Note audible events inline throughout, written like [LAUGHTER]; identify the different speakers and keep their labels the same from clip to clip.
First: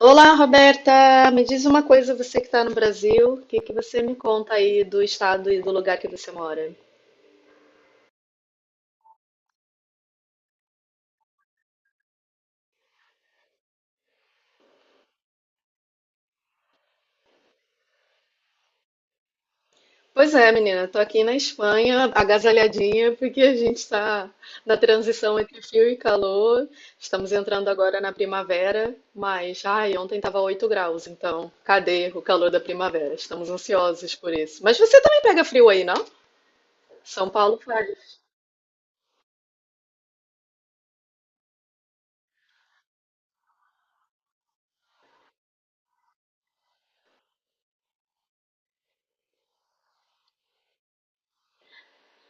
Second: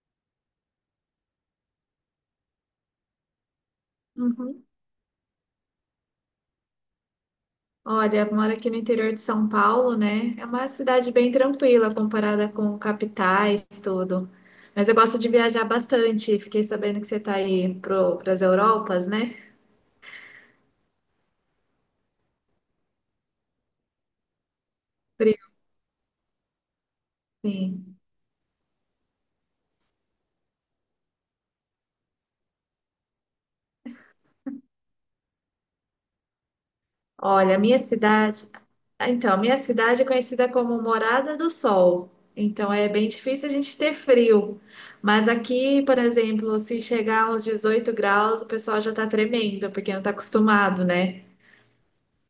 Speaker 1: Olá, Roberta! Me diz uma coisa, você que está no Brasil, o que que você me conta
Speaker 2: Uhum.
Speaker 1: aí do estado e do lugar que você mora?
Speaker 2: Olha, eu moro aqui no interior de São Paulo, né? É uma cidade bem tranquila comparada com capitais, tudo. Mas eu gosto de viajar bastante. Fiquei sabendo que você está aí para as Europas, né?
Speaker 1: Pois é, menina, tô aqui na Espanha, agasalhadinha, porque a gente está na transição
Speaker 2: Frio,
Speaker 1: entre frio e calor. Estamos entrando agora
Speaker 2: sim.
Speaker 1: na primavera, mas, ai, ontem estava 8 graus, então, cadê o calor da primavera? Estamos ansiosos por isso. Mas você também pega frio aí, não? São
Speaker 2: Olha,
Speaker 1: Paulo
Speaker 2: a minha
Speaker 1: faz.
Speaker 2: cidade. Ah, então, a minha cidade é conhecida como Morada do Sol. Então, é bem difícil a gente ter frio. Mas aqui, por exemplo, se chegar aos 18 graus, o pessoal já está tremendo, porque não está acostumado, né?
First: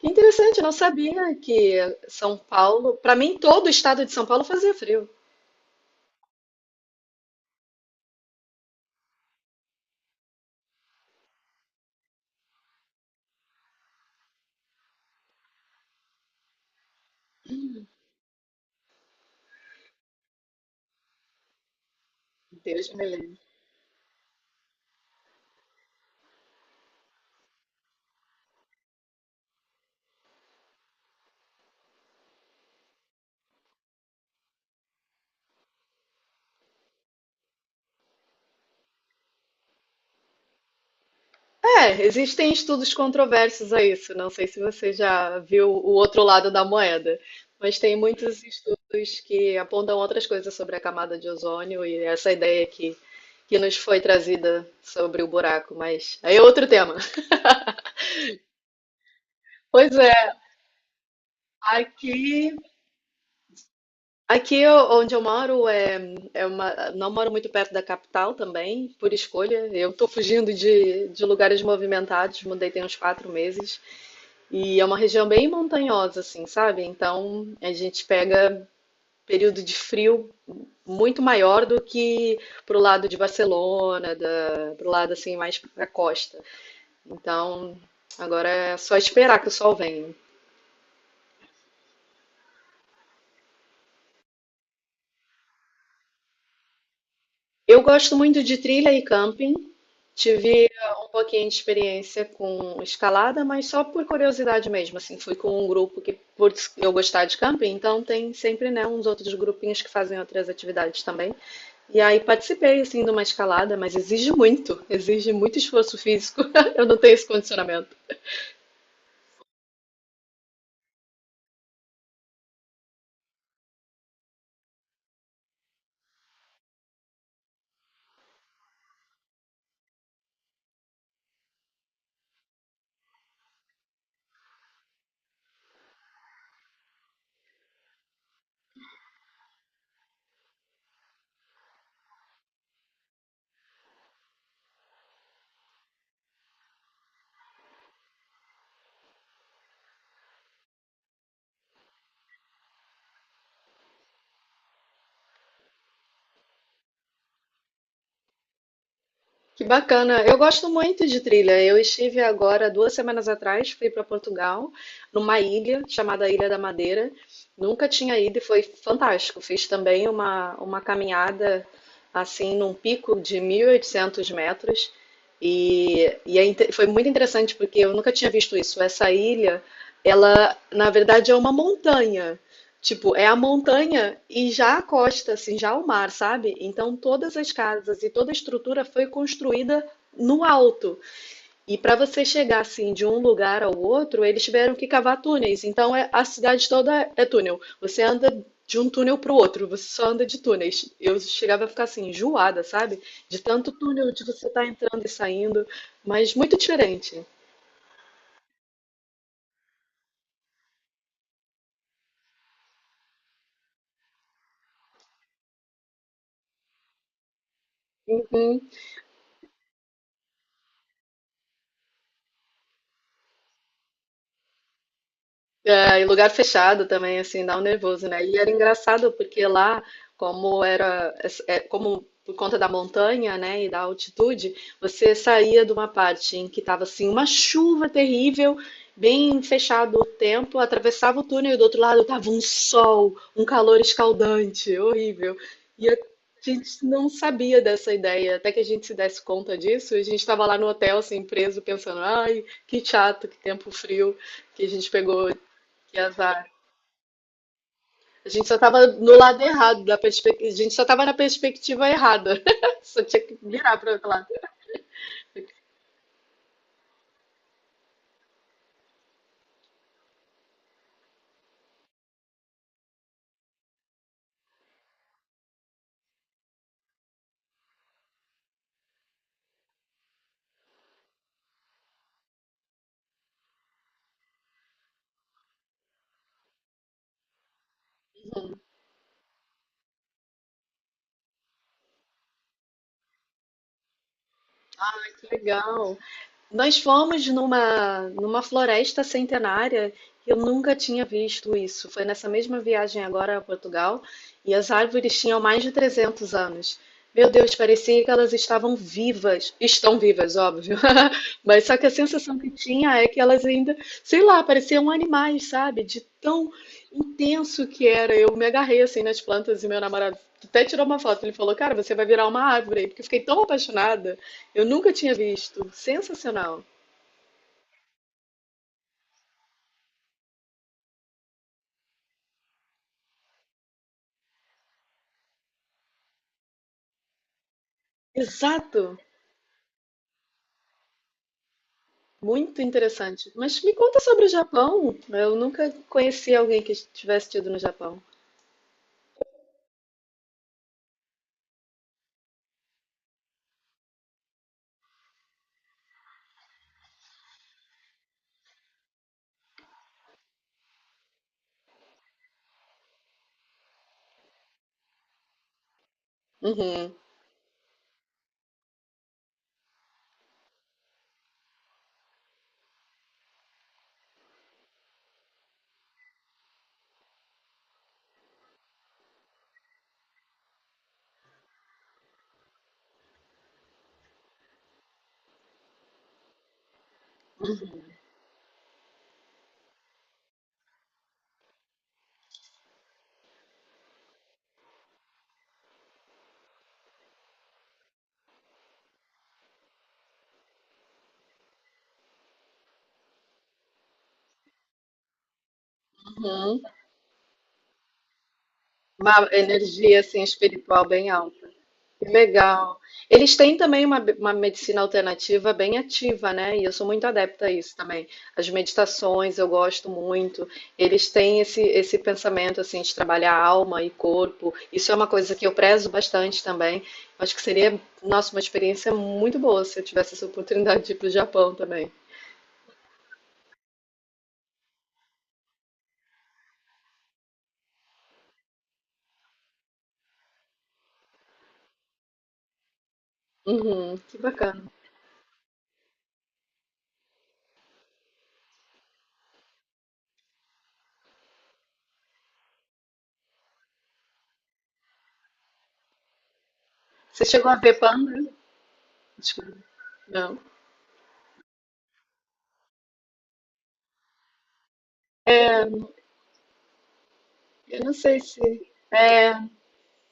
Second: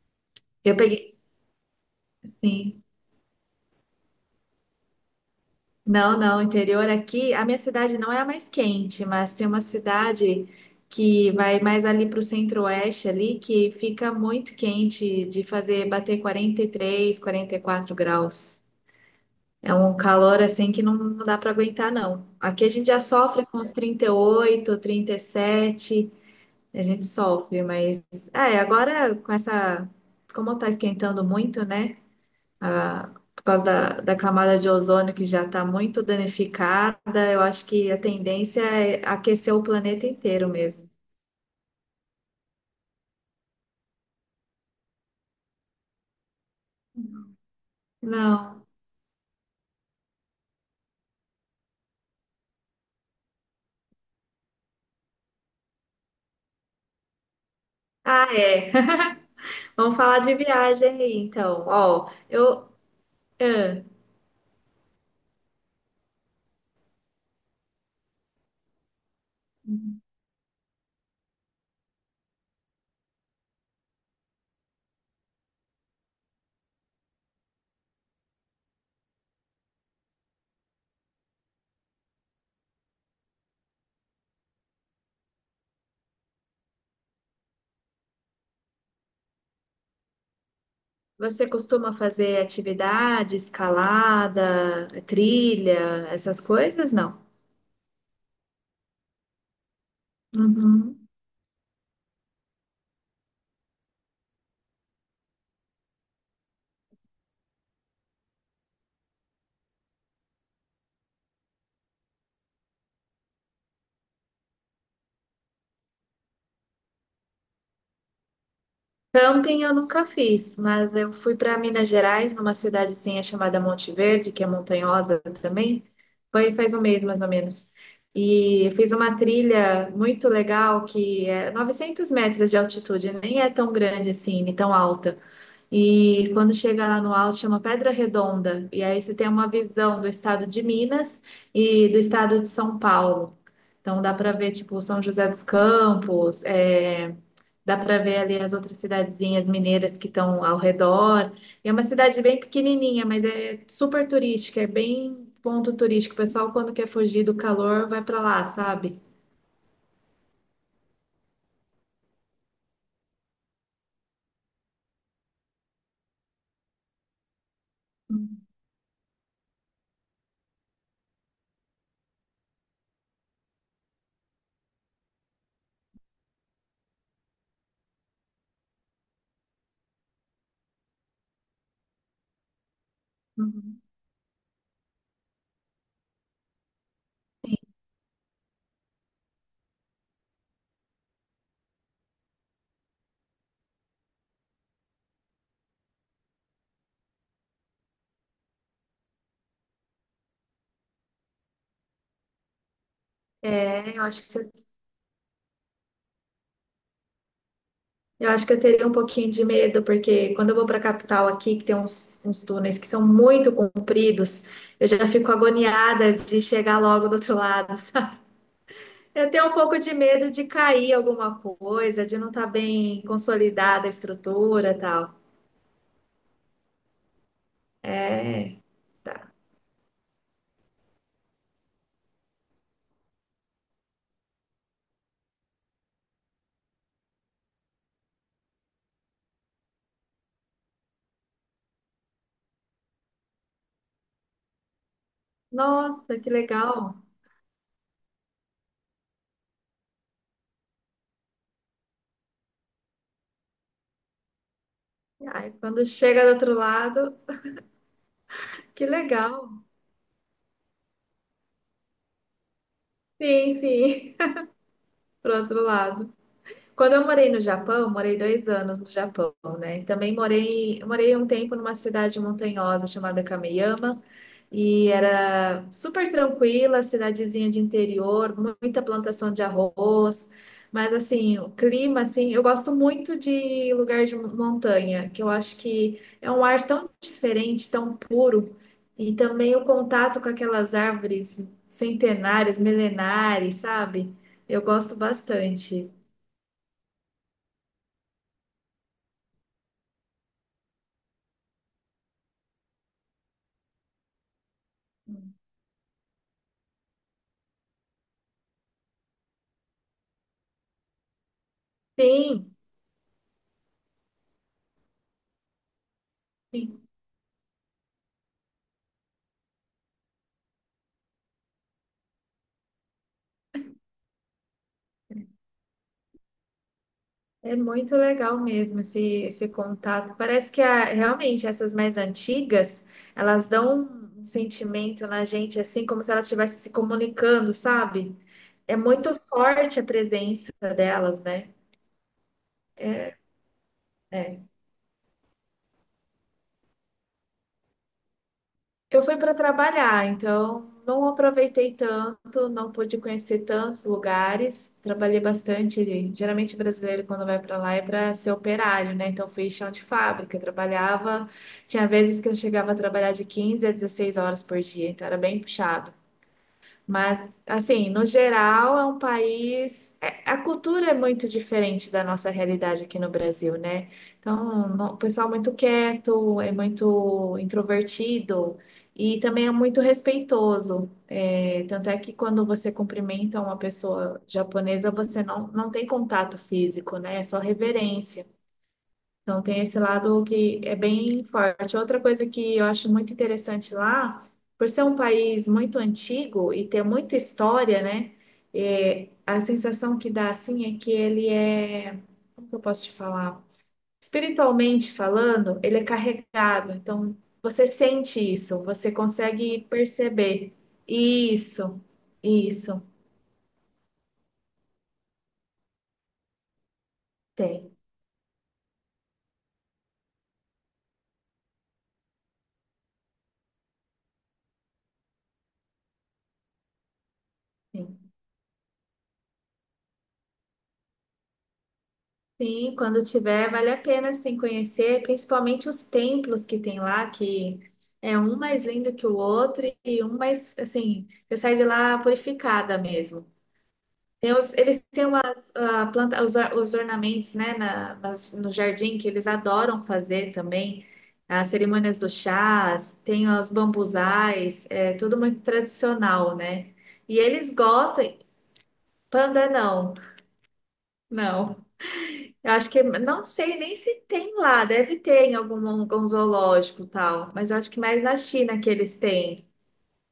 Speaker 1: Que interessante, eu não
Speaker 2: Eu peguei.
Speaker 1: sabia que São
Speaker 2: Sim.
Speaker 1: Paulo, para mim todo o estado de São Paulo fazia frio.
Speaker 2: Não, não, interior aqui, a minha cidade não é a mais quente, mas tem uma cidade que vai mais ali para o centro-oeste ali, que fica muito quente de fazer bater 43, 44 graus. É um calor assim que não, não dá para aguentar, não. Aqui a gente
Speaker 1: Deus
Speaker 2: já
Speaker 1: me livre.
Speaker 2: sofre com os 38, 37, a gente sofre, mas é, agora com essa, como tá esquentando muito, né? a- por causa da camada de ozônio que já está muito danificada, eu acho que a tendência é aquecer o planeta inteiro mesmo.
Speaker 1: É, existem estudos controversos a isso. Não sei se você já viu o outro lado da moeda, mas tem muitos
Speaker 2: Não.
Speaker 1: estudos que apontam outras coisas sobre a camada de ozônio e essa ideia que nos foi trazida sobre o buraco. Mas aí é outro tema.
Speaker 2: Ah, é. [LAUGHS]
Speaker 1: Pois
Speaker 2: Vamos falar
Speaker 1: é,
Speaker 2: de viagem aí, então. Ó,
Speaker 1: aqui
Speaker 2: eu. ah,
Speaker 1: Onde eu moro é, é uma, não moro muito perto da capital também, por escolha. Eu estou fugindo de lugares movimentados, mudei tem uns 4 meses. E é uma região bem montanhosa, assim, sabe? Então a gente pega período de frio muito maior do que pro lado de Barcelona, da, pro lado assim mais pra costa. Então agora é só esperar que o sol venha.
Speaker 2: Você costuma fazer atividade, escalada, trilha, essas coisas? Não.
Speaker 1: Eu gosto muito de trilha e camping. Tive um
Speaker 2: Uhum.
Speaker 1: pouquinho de experiência com escalada, mas só por curiosidade mesmo, assim, fui com um grupo que, por eu gostar de camping, então tem sempre, né, uns outros grupinhos que fazem outras atividades também. E aí participei, assim, de uma escalada, mas exige muito esforço físico. [LAUGHS] Eu não tenho esse condicionamento.
Speaker 2: Camping eu nunca fiz, mas eu fui para Minas Gerais, numa cidadezinha chamada Monte Verde, que é montanhosa também. Foi faz um mês mais ou menos. E fiz uma trilha muito legal que é 900 metros de altitude, nem é tão grande assim, nem tão alta. E quando chega lá no alto, chama Pedra Redonda. E aí você tem uma visão do estado de Minas e do estado de São Paulo. Então dá para ver tipo São José dos Campos. Dá para ver ali as outras cidadezinhas mineiras que estão ao redor. E é uma cidade bem pequenininha, mas é super turística, é bem ponto turístico. O pessoal, quando quer fugir do calor, vai para lá, sabe?
Speaker 1: Que bacana. Eu gosto muito de trilha. Eu estive agora, 2 semanas atrás, fui para Portugal, numa ilha chamada Ilha da Madeira. Nunca tinha ido e
Speaker 2: Uhum,
Speaker 1: foi fantástico. Fiz também uma caminhada, assim, num pico de 1.800 metros. Foi muito interessante porque eu nunca tinha visto isso. Essa ilha, ela, na verdade, é uma montanha. Tipo, é a
Speaker 2: uhum.
Speaker 1: montanha e já a costa, assim, já o mar, sabe? Então todas as casas e toda a estrutura foi construída no alto. E para você chegar assim de um lugar ao outro, eles tiveram que cavar túneis. A cidade toda é túnel. Você anda de um túnel para o outro, você só anda de túneis. Eu chegava a ficar assim enjoada, sabe? De tanto
Speaker 2: É, eu
Speaker 1: túnel de
Speaker 2: acho
Speaker 1: você
Speaker 2: que,
Speaker 1: estar entrando e saindo, mas muito diferente.
Speaker 2: eu acho que eu teria um pouquinho de medo, porque quando eu vou para a capital aqui, que tem uns túneis que são muito compridos, eu já fico agoniada de chegar logo do outro lado. Eu tenho um pouco de medo de cair alguma coisa, de não estar bem consolidada a estrutura, e tal.
Speaker 1: É, e lugar fechado também, assim, dá um nervoso, né? E era
Speaker 2: É,
Speaker 1: engraçado
Speaker 2: tá.
Speaker 1: porque lá, como era, é, como por conta da montanha, né, e da altitude, você saía de uma parte em que estava assim uma chuva terrível, bem fechado o tempo, atravessava o túnel e do outro lado tava um sol, um calor escaldante, horrível. E a
Speaker 2: Nossa, que
Speaker 1: gente
Speaker 2: legal.
Speaker 1: não sabia dessa ideia, até que a gente se desse conta disso, e a gente estava lá no hotel, assim, preso, pensando, ai, que chato, que tempo frio que a gente pegou
Speaker 2: Ai, quando
Speaker 1: que
Speaker 2: chega do
Speaker 1: azar.
Speaker 2: outro lado,
Speaker 1: A gente só tava
Speaker 2: que
Speaker 1: no lado
Speaker 2: legal.
Speaker 1: errado da perspectiva. A gente só tava na perspectiva errada. [LAUGHS] Só tinha que
Speaker 2: Sim,
Speaker 1: virar para outro
Speaker 2: sim,
Speaker 1: lado.
Speaker 2: [LAUGHS] pro outro lado. Quando eu morei no Japão, morei 2 anos no Japão, né? E também morei um tempo numa cidade montanhosa chamada Kameyama. E era super tranquila, cidadezinha de interior, muita plantação de arroz. Mas assim, o clima, assim, eu gosto muito de lugar de montanha, que eu acho que é um ar tão diferente, tão puro, e também o contato com aquelas árvores centenárias, milenares, sabe? Eu gosto
Speaker 1: Que
Speaker 2: bastante.
Speaker 1: legal. Nós fomos numa floresta centenária, eu nunca tinha visto isso. Foi nessa mesma viagem agora a Portugal, e as árvores tinham mais de 300 anos. Meu Deus, parecia que elas estavam vivas. Estão vivas, óbvio. [LAUGHS] Mas só que a sensação que
Speaker 2: Sim,
Speaker 1: tinha é que elas ainda, sei lá, pareciam animais, sabe? De tão
Speaker 2: sim.
Speaker 1: intenso que era. Eu me agarrei assim nas plantas e meu namorado até tirou uma foto. Ele falou: Cara, você vai virar uma árvore aí, porque eu fiquei tão apaixonada. Eu nunca tinha visto. Sensacional.
Speaker 2: É muito legal mesmo esse contato. Parece que realmente essas mais antigas, elas dão um sentimento na gente, assim como se elas estivessem se comunicando, sabe? É
Speaker 1: Exato.
Speaker 2: muito forte a presença delas, né?
Speaker 1: Muito interessante. Mas me conta sobre o
Speaker 2: É.
Speaker 1: Japão. Eu nunca conheci alguém que tivesse tido no Japão.
Speaker 2: Eu fui para trabalhar, então não aproveitei tanto, não pude conhecer tantos lugares. Trabalhei bastante. Geralmente o brasileiro quando vai para lá é para ser operário, né? Então fui chão de fábrica, trabalhava. Tinha vezes que eu chegava a trabalhar de 15 a 16 horas por dia, então era bem puxado.
Speaker 1: Uhum,
Speaker 2: Mas, assim, no geral, é um país. A cultura é muito diferente da nossa realidade aqui no Brasil, né? Então, o pessoal é muito quieto, é muito introvertido e também é muito respeitoso. É, tanto é que quando você cumprimenta uma pessoa japonesa, você não, não tem contato físico, né? É só reverência. Então, tem esse lado que é bem forte. Outra coisa que eu acho muito interessante lá, por ser um país muito antigo e ter muita história, né? A sensação que dá assim é que ele é, como que eu posso te falar? Espiritualmente falando, ele é
Speaker 1: uhum.
Speaker 2: carregado. Então, você sente isso, você
Speaker 1: Uma
Speaker 2: consegue
Speaker 1: energia assim
Speaker 2: perceber.
Speaker 1: espiritual bem alta.
Speaker 2: Isso,
Speaker 1: Que legal.
Speaker 2: isso,
Speaker 1: Eles têm também uma medicina alternativa bem ativa, né? E eu sou muito adepta a
Speaker 2: tem.
Speaker 1: isso também. As meditações eu gosto muito. Eles têm esse pensamento assim de trabalhar alma e corpo. Isso é uma coisa que eu prezo bastante também. Acho que seria, nossa, uma experiência muito boa se eu tivesse essa oportunidade de ir para o Japão também.
Speaker 2: Sim, quando tiver, vale a pena sim conhecer, principalmente os templos que tem lá, que é um mais lindo que o outro e um mais, assim, você sai de lá purificada mesmo.
Speaker 1: Uhum, que
Speaker 2: Tem os-
Speaker 1: bacana.
Speaker 2: eles têm umas, os ornamentos, né, no jardim que eles adoram fazer também, as cerimônias do chás, tem os bambuzais, é tudo muito tradicional, né? E
Speaker 1: Você chegou a
Speaker 2: eles
Speaker 1: ver panda?
Speaker 2: gostam, panda
Speaker 1: Desculpa.
Speaker 2: não,
Speaker 1: Não.
Speaker 2: não. Eu acho que não sei nem se tem lá, deve ter em algum zoológico e tal, mas eu acho que
Speaker 1: Eu não
Speaker 2: mais na
Speaker 1: sei se,
Speaker 2: China que eles têm.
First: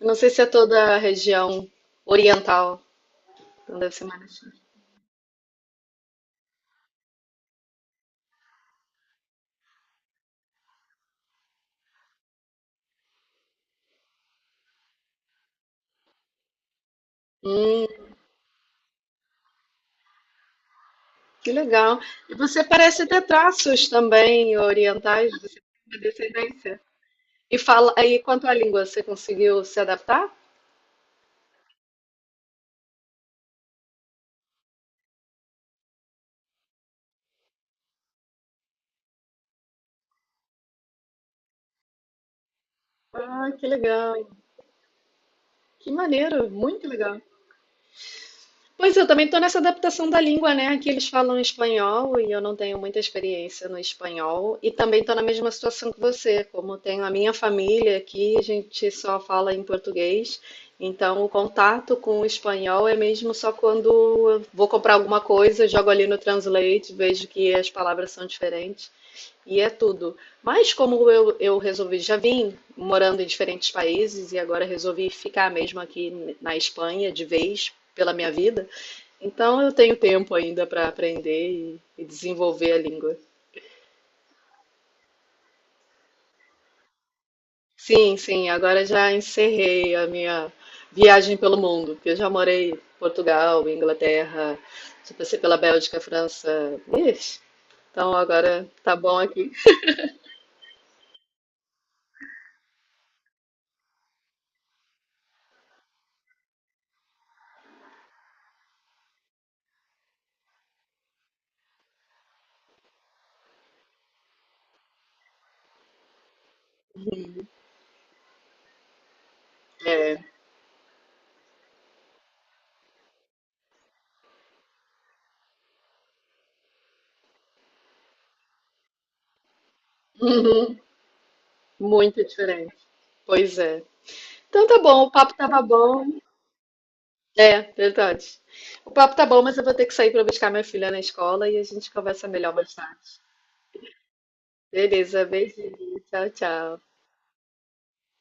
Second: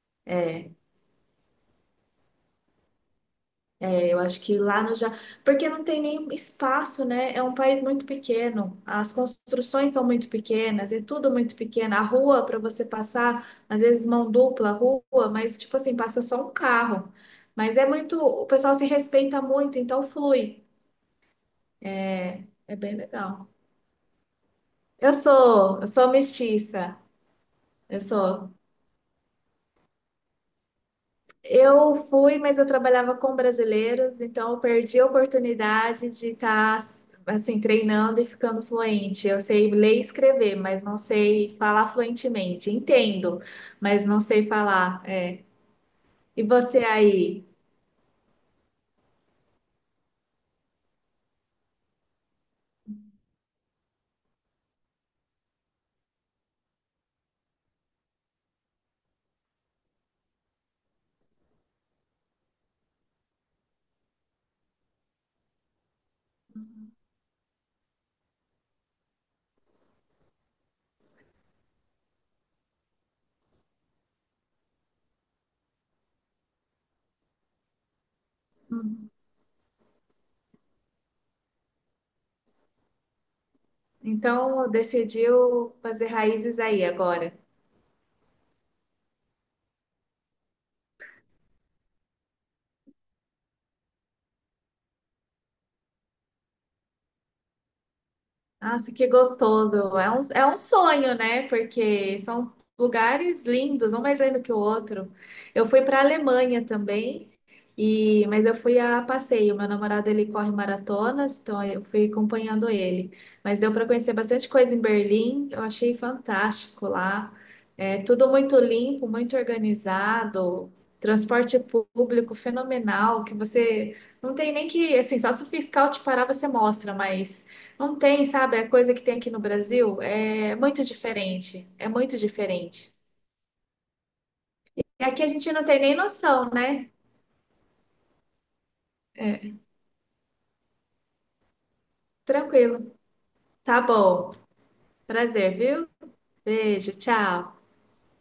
Speaker 1: eu não sei se é toda a região oriental. Então deve ser
Speaker 2: É, eu
Speaker 1: mais.
Speaker 2: acho
Speaker 1: Assim.
Speaker 2: que lá no Japão, porque não tem nem espaço, né? É um país muito pequeno, as construções são muito pequenas, é tudo muito pequeno. A rua para você passar, às vezes mão dupla, rua, mas tipo assim, passa só um carro. Mas é muito, o pessoal se respeita muito, então flui.
Speaker 1: Que legal. E
Speaker 2: É
Speaker 1: você
Speaker 2: é bem
Speaker 1: parece ter
Speaker 2: legal.
Speaker 1: traços também
Speaker 2: Eu
Speaker 1: orientais, você
Speaker 2: sou, eu
Speaker 1: tem
Speaker 2: sou
Speaker 1: descendência.
Speaker 2: mestiça.
Speaker 1: E fala,
Speaker 2: Eu
Speaker 1: aí quanto à
Speaker 2: sou.
Speaker 1: língua, você conseguiu se adaptar?
Speaker 2: Eu fui, mas eu trabalhava com brasileiros, então eu perdi a oportunidade de estar assim treinando e ficando fluente. Eu sei ler e escrever, mas não sei falar fluentemente. Entendo,
Speaker 1: Ah, que
Speaker 2: mas não
Speaker 1: legal.
Speaker 2: sei falar.
Speaker 1: Que
Speaker 2: E
Speaker 1: maneiro,
Speaker 2: você
Speaker 1: muito legal.
Speaker 2: aí?
Speaker 1: Pois é, eu também estou nessa adaptação da língua, né? Aqui eles falam espanhol e eu não tenho muita experiência no espanhol. E também estou na mesma situação que você, como tenho a minha família aqui, a gente só fala em português. Então o contato com o espanhol é mesmo só quando eu vou comprar alguma coisa, jogo ali no Translate, vejo que as palavras são diferentes e é tudo. Mas como eu resolvi, já vim morando em diferentes países e agora resolvi ficar mesmo aqui na Espanha de vez pela minha vida.
Speaker 2: Hum.
Speaker 1: Então eu tenho tempo ainda para aprender e desenvolver a língua.
Speaker 2: Então decidiu fazer raízes aí agora?
Speaker 1: Sim, sim, agora já encerrei a minha viagem pelo mundo, porque eu já morei em Portugal, Inglaterra, já passei pela Bélgica, França. Ixi, então agora
Speaker 2: Nossa,
Speaker 1: tá
Speaker 2: que
Speaker 1: bom aqui.
Speaker 2: gostoso. É um sonho, né? Porque são lugares lindos, um mais lindo que o outro. Eu fui para a Alemanha também, e mas eu fui a passeio. Meu namorado ele corre maratonas, então eu fui acompanhando ele. Mas deu para conhecer bastante coisa em Berlim. Eu achei fantástico lá. É tudo muito limpo, muito
Speaker 1: É,
Speaker 2: organizado. Transporte público fenomenal, que você não tem nem que, assim, só se o fiscal te parar, você mostra, mas não tem, sabe? A coisa que tem aqui no Brasil é
Speaker 1: uhum,
Speaker 2: muito diferente. É muito
Speaker 1: muito diferente.
Speaker 2: diferente.
Speaker 1: Pois é. Então tá bom,
Speaker 2: E
Speaker 1: o
Speaker 2: aqui a
Speaker 1: papo
Speaker 2: gente
Speaker 1: tava
Speaker 2: não tem nem
Speaker 1: bom.
Speaker 2: noção, né?
Speaker 1: É, verdade. O papo tá bom,
Speaker 2: É,
Speaker 1: mas eu vou ter que sair para buscar minha filha na escola e a gente conversa melhor mais
Speaker 2: tranquilo.
Speaker 1: tarde.
Speaker 2: Tá bom.
Speaker 1: Beleza,
Speaker 2: Prazer, viu?
Speaker 1: beijinho. Tchau, tchau.
Speaker 2: Beijo, tchau.